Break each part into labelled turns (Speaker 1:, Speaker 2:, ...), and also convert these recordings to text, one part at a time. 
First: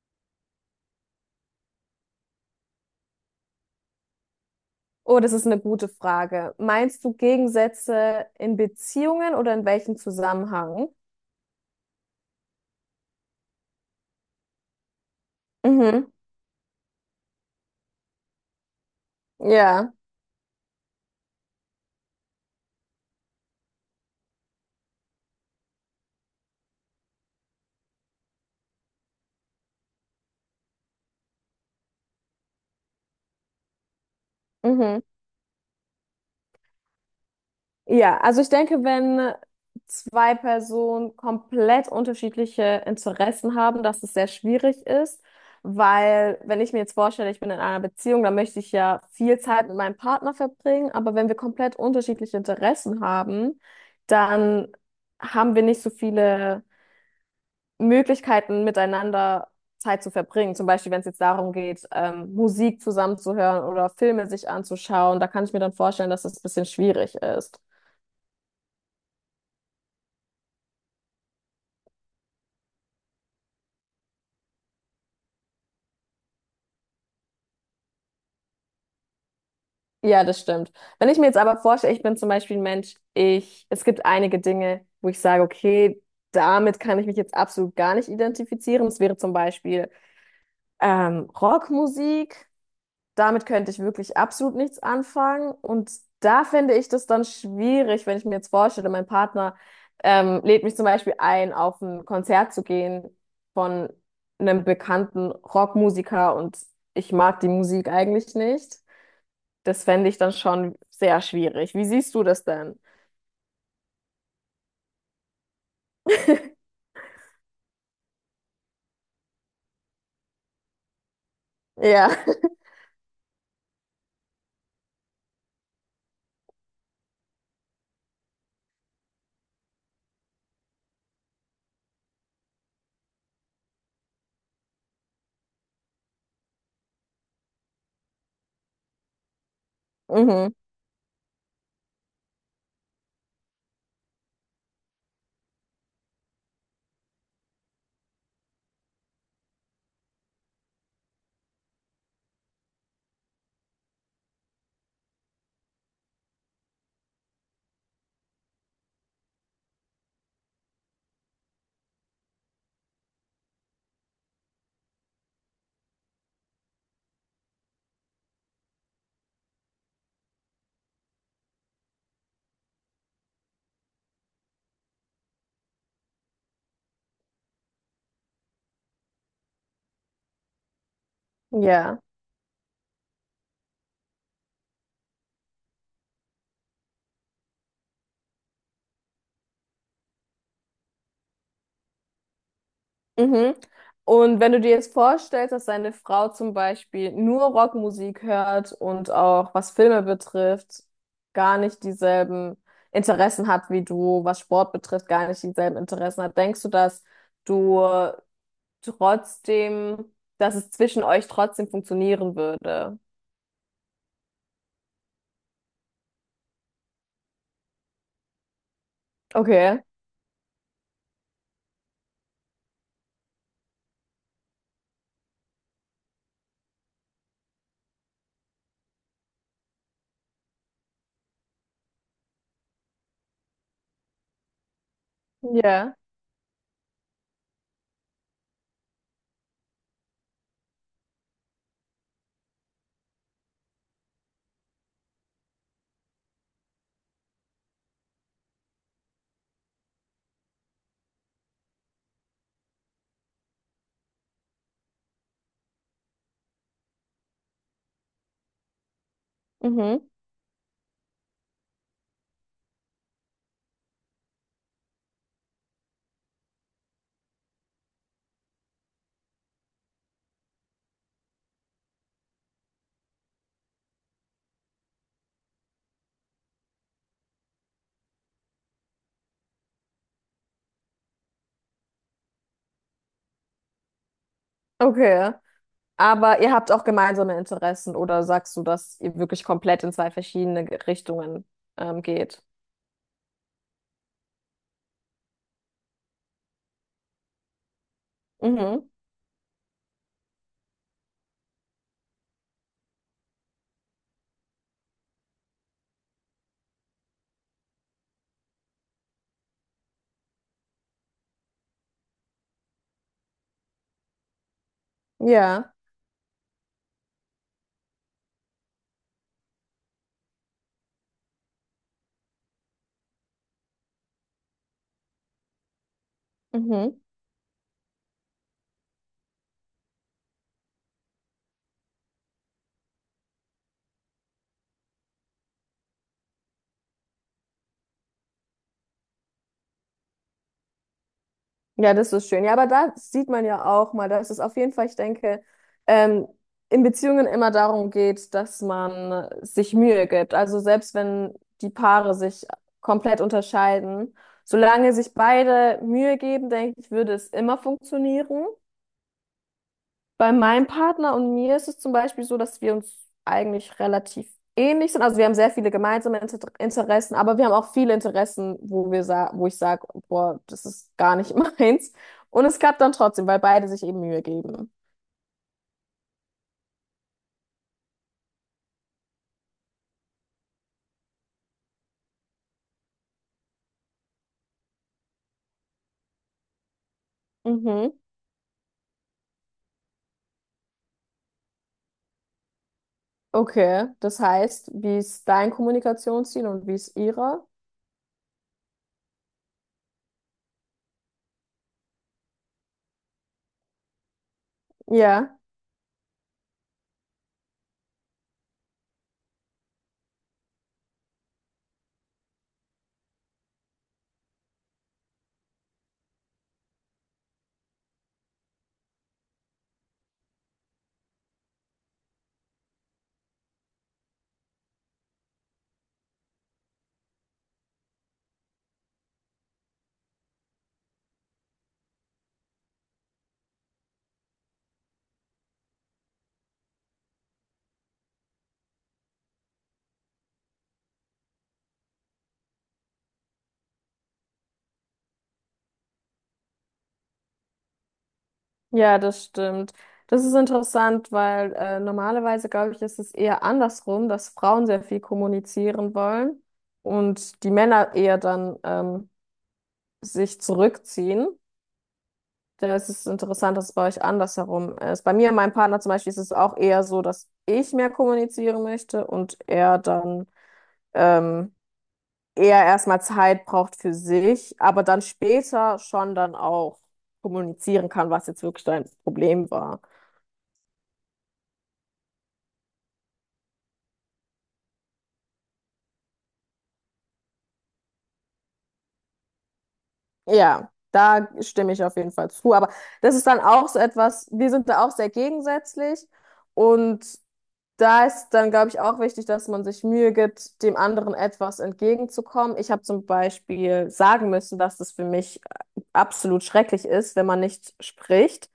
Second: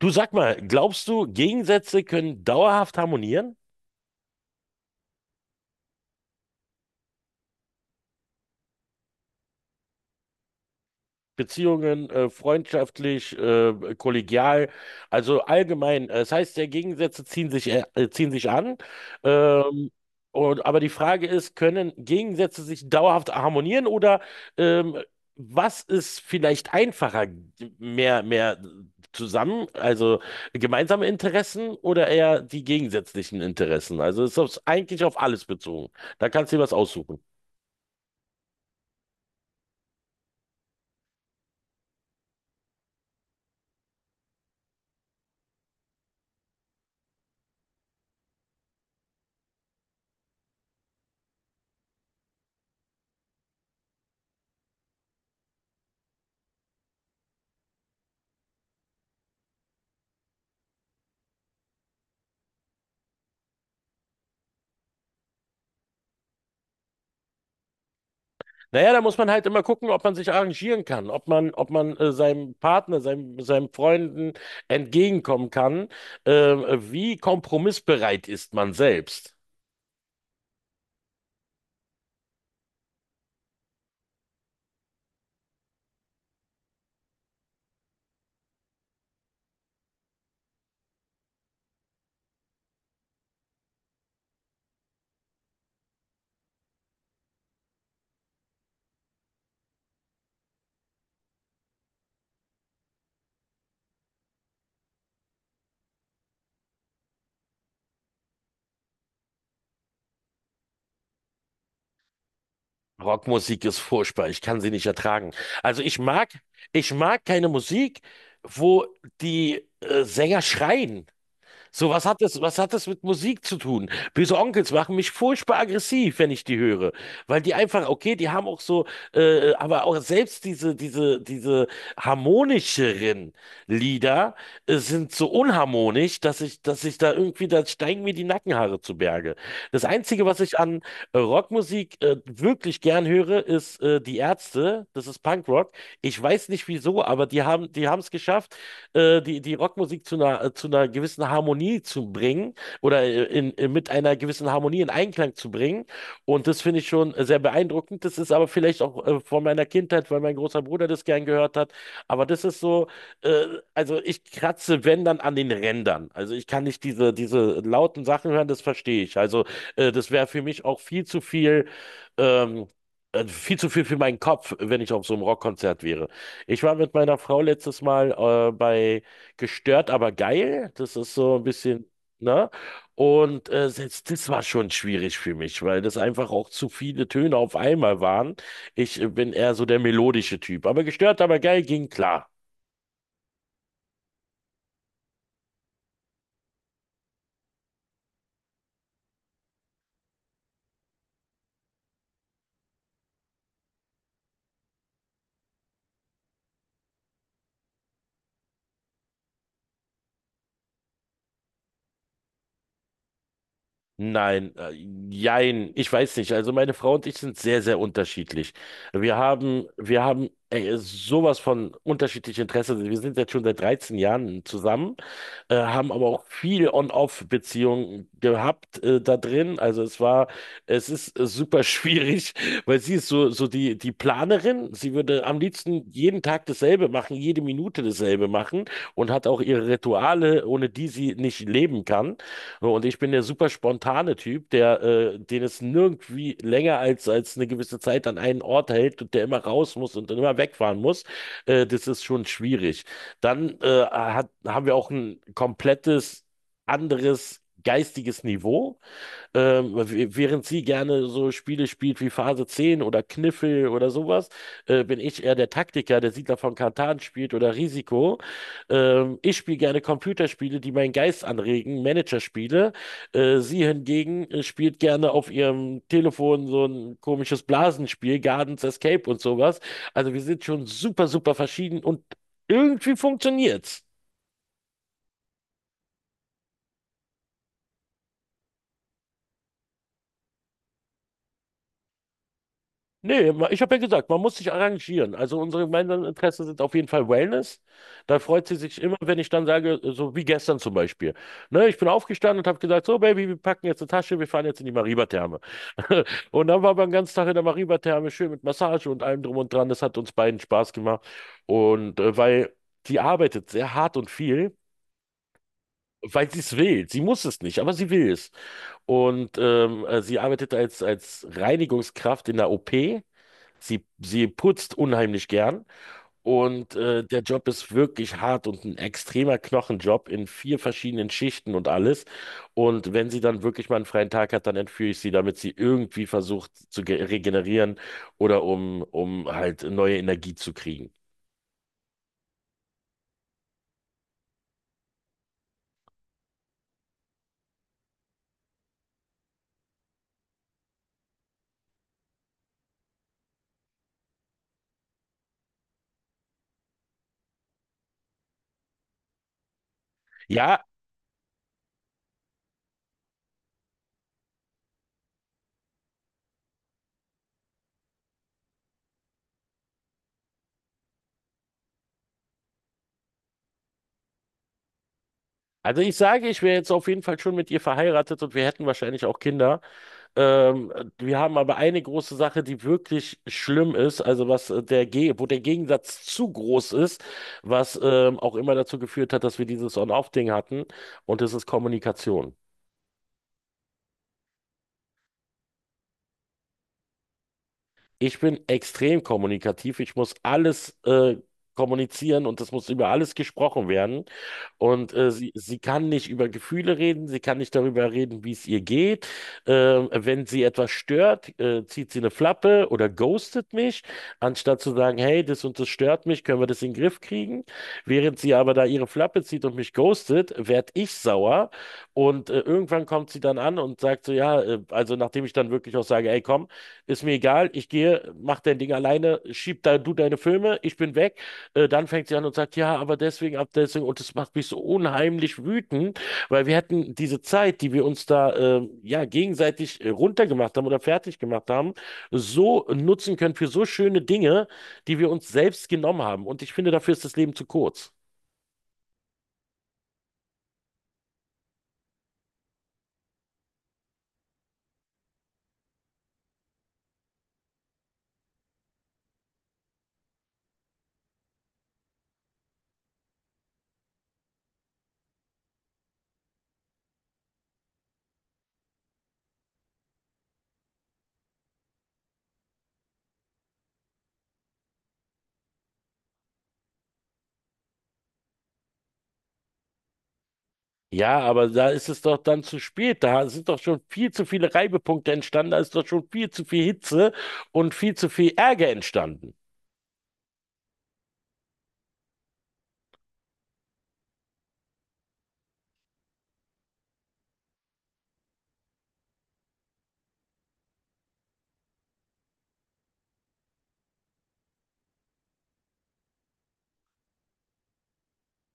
Speaker 1: Du sag mal, glaubst du, Gegensätze können dauerhaft harmonieren?
Speaker 2: Oh, das ist eine gute Frage. Meinst du Gegensätze in Beziehungen oder in welchem Zusammenhang?
Speaker 1: Beziehungen, freundschaftlich, kollegial, also allgemein.
Speaker 2: Mhm.
Speaker 1: Das heißt, ja, Gegensätze ziehen sich an. Ähm,
Speaker 2: Ja.
Speaker 1: aber die Frage ist, können Gegensätze sich dauerhaft harmonieren oder ähm, was ist vielleicht einfacher? Mehr zusammen, also gemeinsame Interessen oder eher die gegensätzlichen Interessen? Also ist das
Speaker 2: Mhm.
Speaker 1: eigentlich auf alles bezogen. Da kannst du dir was aussuchen.
Speaker 2: Ja, also ich denke, wenn zwei Personen komplett unterschiedliche Interessen haben, dass es sehr schwierig ist, weil wenn ich mir jetzt vorstelle, ich bin in einer Beziehung, dann möchte ich ja viel Zeit mit meinem Partner verbringen, aber wenn wir komplett unterschiedliche Interessen haben, dann haben wir nicht so viele Möglichkeiten, miteinander Zeit zu verbringen. Zum Beispiel, wenn es jetzt darum geht, Musik zusammenzuhören oder Filme sich anzuschauen, da kann ich mir dann vorstellen, dass das ein bisschen schwierig ist.
Speaker 1: Naja, da muss man halt immer gucken, ob man sich arrangieren kann, ob man seinem Partner, seinem Freunden entgegenkommen kann. Äh, wie kompromissbereit ist man selbst?
Speaker 2: Ja, das stimmt. Wenn ich mir jetzt aber vorstelle, ich bin zum Beispiel ein Mensch, ich, es gibt einige Dinge, wo ich sage, okay, damit kann ich mich jetzt absolut gar nicht identifizieren. Das wäre zum Beispiel Rockmusik. Damit könnte ich wirklich absolut nichts anfangen. Und da finde ich das dann schwierig, wenn ich mir jetzt vorstelle, mein Partner lädt mich zum Beispiel ein, auf ein Konzert zu gehen von einem bekannten Rockmusiker, und ich mag die Musik eigentlich nicht. Das fände ich dann schon sehr schwierig. Wie siehst du das denn?
Speaker 1: Rockmusik ist furchtbar, ich kann sie nicht ertragen. Also ich mag, ich mag keine Musik, wo die Sänger schreien. So,
Speaker 2: Ja.
Speaker 1: was hat das mit Musik zu tun? Böse Onkels machen mich furchtbar aggressiv, wenn ich die höre. Weil die einfach, okay, die haben auch so, aber auch selbst diese harmonischeren Lieder sind so unharmonisch, dass ich da irgendwie, da steigen mir die Nackenhaare zu Berge. Das Einzige, was
Speaker 2: Mhm.
Speaker 1: ich an Rockmusik wirklich gern höre, ist die Ärzte. Das ist Punkrock. Ich weiß nicht wieso, aber die haben es geschafft, die Rockmusik zu einer gewissen Harmonie zu bringen oder mit einer gewissen Harmonie in Einklang zu bringen. Und das finde ich schon sehr beeindruckend. Das ist aber vielleicht auch von meiner Kindheit, weil mein großer Bruder das gern gehört hat, aber das ist so, äh, also ich kratze, wenn dann an den Rändern. Also ich kann nicht diese lauten Sachen hören, das verstehe ich. Also das wäre für mich auch ähm, viel zu viel für meinen Kopf, wenn ich auf so einem Rockkonzert wäre. Ich war mit meiner Frau letztes Mal bei Gestört, aber geil. Das ist so ein bisschen,
Speaker 2: Ja.
Speaker 1: ne? Und selbst das war schon schwierig für mich, weil das einfach auch zu viele Töne auf einmal waren. Ich bin eher so der melodische Typ. Aber gestört, aber geil ging klar.
Speaker 2: Mhm. Und wenn du dir jetzt vorstellst, dass deine Frau zum Beispiel nur Rockmusik hört und auch was Filme betrifft, gar nicht dieselben Interessen hat wie du, was Sport betrifft, gar nicht dieselben Interessen hat, denkst du, dass du trotzdem, dass es zwischen euch trotzdem funktionieren würde?
Speaker 1: Nein, jein, ich weiß nicht. Also meine Frau und ich sind sehr, sehr unterschiedlich.
Speaker 2: Okay.
Speaker 1: Wir haben ey, sowas von unterschiedlichen Interessen. Wir sind jetzt schon seit 13 Jahren zusammen, haben aber auch viel On-Off-Beziehungen gehabt da drin. Es ist super schwierig, weil sie ist so, so die Planerin. Sie würde am liebsten
Speaker 2: Ja.
Speaker 1: jeden Tag dasselbe machen, jede Minute dasselbe machen und hat auch ihre Rituale, ohne die sie nicht leben kann. So. Und ich bin der super spontane Typ, der, den es nirgendwie länger als, als eine gewisse Zeit an einen Ort hält und der immer raus muss und dann immer wegfahren muss. Das ist schon schwierig. Dann haben wir auch ein komplettes anderes geistiges Niveau, w-
Speaker 2: Mhm.
Speaker 1: während sie gerne so Spiele spielt wie Phase 10 oder Kniffel oder sowas, bin ich eher der Taktiker, der Siedler von Catan spielt oder Risiko. Ich spiele gerne Computerspiele, die meinen Geist anregen, Managerspiele. Sie hingegen spielt gerne auf ihrem Telefon so ein komisches Blasenspiel, Gardens Escape und sowas. Also wir sind schon super, super verschieden und irgendwie funktioniert's.
Speaker 2: Okay. Aber ihr habt auch gemeinsame Interessen, oder sagst du, dass ihr wirklich komplett in zwei verschiedene Richtungen geht?
Speaker 1: Nee, ich habe ja gesagt, man muss sich arrangieren. Also unsere gemeinsamen Interessen sind auf jeden Fall Wellness. Da freut sie sich
Speaker 2: Mhm.
Speaker 1: immer, wenn ich dann sage, so wie gestern zum Beispiel. Ne, ich bin aufgestanden und habe gesagt, so Baby, wir packen jetzt eine Tasche, wir fahren jetzt in die Mariba-Therme. Und dann waren wir den ganzen Tag in der Mariba-Therme, schön mit Massage und allem drum und dran. Das hat uns beiden Spaß gemacht. Weil die arbeitet sehr hart und viel.
Speaker 2: Ja,
Speaker 1: Weil sie es will. Sie muss es nicht, aber sie will es. Und sie arbeitet als Reinigungskraft in der OP. Sie putzt unheimlich gern und
Speaker 2: mhm.
Speaker 1: der Job ist wirklich hart und ein extremer Knochenjob in 4 verschiedenen Schichten und alles. Und wenn sie dann wirklich mal einen freien Tag hat, dann entführe ich sie, damit sie irgendwie versucht zu regenerieren oder um halt neue Energie zu kriegen.
Speaker 2: Ja, das ist schön. Ja, aber da sieht man ja auch mal, dass es auf jeden Fall, ich denke, ähm, in Beziehungen immer darum geht, dass man sich Mühe gibt. Also selbst wenn die Paare sich komplett unterscheiden, solange sich beide Mühe geben, denke ich, würde es immer funktionieren. Bei
Speaker 1: Ja,
Speaker 2: meinem Partner und mir ist es zum Beispiel so, dass wir uns eigentlich relativ ähnlich sind. Also wir haben sehr viele gemeinsame Interessen, aber wir haben auch viele Interessen, wo wir sa wo ich sage, boah, das ist gar nicht meins. Und es klappt dann trotzdem, weil beide sich eben Mühe geben.
Speaker 1: also ich sage, ich wäre jetzt auf jeden Fall schon mit ihr verheiratet und wir hätten wahrscheinlich auch Kinder. Ähm, wir haben aber eine große Sache, die wirklich schlimm ist, also was der Ge wo der Gegensatz zu groß ist, was
Speaker 2: Mhm.
Speaker 1: auch immer dazu geführt hat, dass wir dieses On-Off-Ding hatten, und das ist Kommunikation.
Speaker 2: Okay, das heißt, wie ist dein Kommunikationsziel und wie ist ihrer?
Speaker 1: Ich bin extrem kommunikativ. Ich muss alles kommunizieren und es muss über alles gesprochen werden. Und
Speaker 2: Ja.
Speaker 1: sie kann nicht über Gefühle reden, sie kann nicht darüber reden, wie es ihr geht. Wenn sie etwas stört, zieht sie eine Flappe oder ghostet mich, anstatt zu sagen, hey, das und das stört mich, können wir das in den Griff kriegen. Während sie aber da ihre Flappe zieht und mich ghostet, werd ich sauer. Und irgendwann kommt sie dann an und sagt so, ja, also nachdem ich dann wirklich auch sage, ey, komm, ist mir egal, ich gehe, mach dein Ding alleine, schieb da du deine Filme, ich bin weg. Dann fängt sie an und sagt, ja, aber deswegen, ab deswegen, und das macht mich so unheimlich wütend, weil wir hätten diese Zeit, die wir uns da ja gegenseitig runtergemacht haben oder fertig gemacht haben, so nutzen können für so schöne Dinge, die wir uns selbst genommen haben. Und ich finde, dafür ist das Leben zu kurz.
Speaker 2: Ja, das stimmt. Das ist interessant, weil normalerweise, glaube ich, ist es eher andersrum, dass Frauen sehr viel kommunizieren wollen und die Männer eher dann sich zurückziehen. Da ist es interessant, dass es bei euch andersherum ist. Bei mir und meinem Partner zum Beispiel ist es auch eher so, dass ich mehr kommunizieren möchte und er dann ähm, eher erstmal Zeit braucht für sich, aber dann später schon dann auch kommunizieren kann, was jetzt wirklich dein Problem war.
Speaker 1: Ja, aber da ist es doch dann zu spät. Da sind doch schon viel zu viele Reibepunkte entstanden, da ist doch schon viel zu viel Hitze und viel zu viel Ärger entstanden.
Speaker 2: Ja, da stimme ich auf jeden Fall zu. Aber das ist dann auch so etwas, wir sind da auch sehr gegensätzlich. Und da ist dann, glaube ich, auch wichtig, dass man sich Mühe gibt, dem anderen etwas entgegenzukommen. Ich habe zum Beispiel sagen müssen, dass es für mich absolut schrecklich ist, wenn man nicht spricht.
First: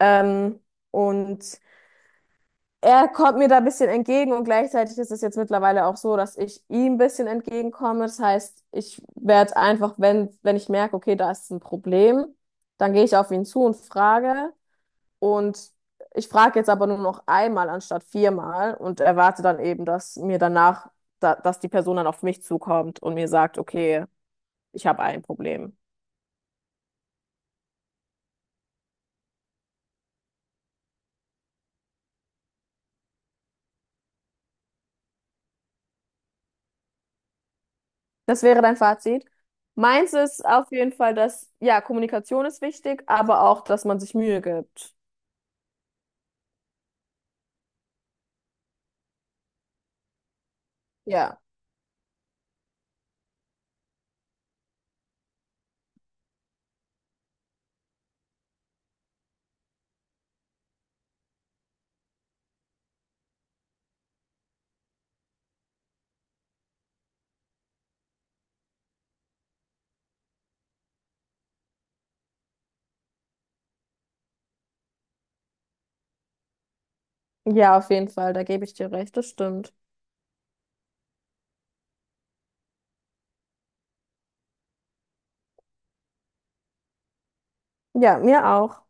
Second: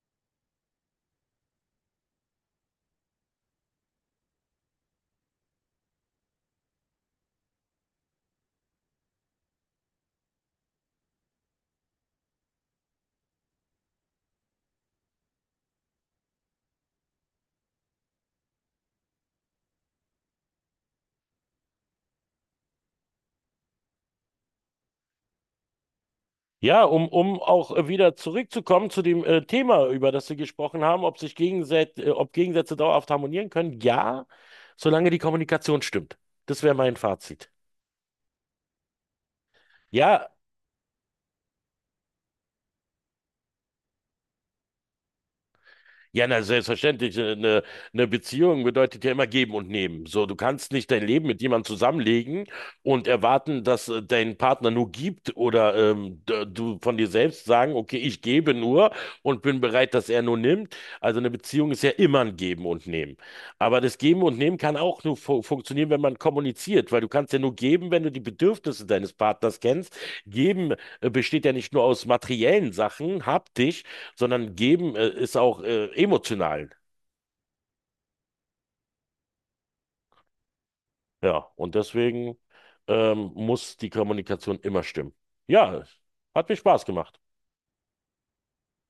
Speaker 2: Ähm, und er kommt mir da ein bisschen entgegen und gleichzeitig ist es jetzt mittlerweile auch so, dass ich ihm ein bisschen entgegenkomme. Das heißt, ich werde einfach, wenn ich merke, okay, da ist ein Problem, dann gehe ich auf ihn zu und frage. Und ich frage jetzt aber nur noch einmal anstatt viermal und erwarte dann eben, dass mir danach, dass die Person dann auf mich zukommt und mir sagt, okay, ich habe ein Problem.
Speaker 1: Ja, um auch wieder zurückzukommen zu dem Thema, über das wir gesprochen haben, ob sich Gegensätze, ob Gegensätze dauerhaft harmonieren können. Ja, solange die Kommunikation stimmt. Das wäre mein Fazit.
Speaker 2: Das wäre dein Fazit. Meins
Speaker 1: Ja,
Speaker 2: ist auf jeden Fall, dass, ja, Kommunikation ist wichtig, aber auch, dass man sich Mühe gibt.
Speaker 1: ja, na, selbstverständlich. Eine Beziehung bedeutet ja immer geben und nehmen. So, du kannst nicht dein Leben
Speaker 2: Ja.
Speaker 1: mit jemandem zusammenlegen und erwarten, dass dein Partner nur gibt oder du von dir selbst sagen, okay, ich gebe nur und bin bereit, dass er nur nimmt. Also eine Beziehung ist ja immer ein Geben und Nehmen. Aber das Geben und Nehmen kann auch nur fu funktionieren, wenn man kommuniziert, weil du kannst ja nur geben, wenn du die Bedürfnisse deines Partners kennst. Geben besteht ja nicht nur aus materiellen Sachen, haptisch, sondern geben ist auch emotional.
Speaker 2: Ja, auf jeden Fall, da gebe ich dir recht, das stimmt.
Speaker 1: Ja, und deswegen muss die Kommunikation immer stimmen. Ja, hat mir Spaß gemacht.
Speaker 2: Ja, mir auch.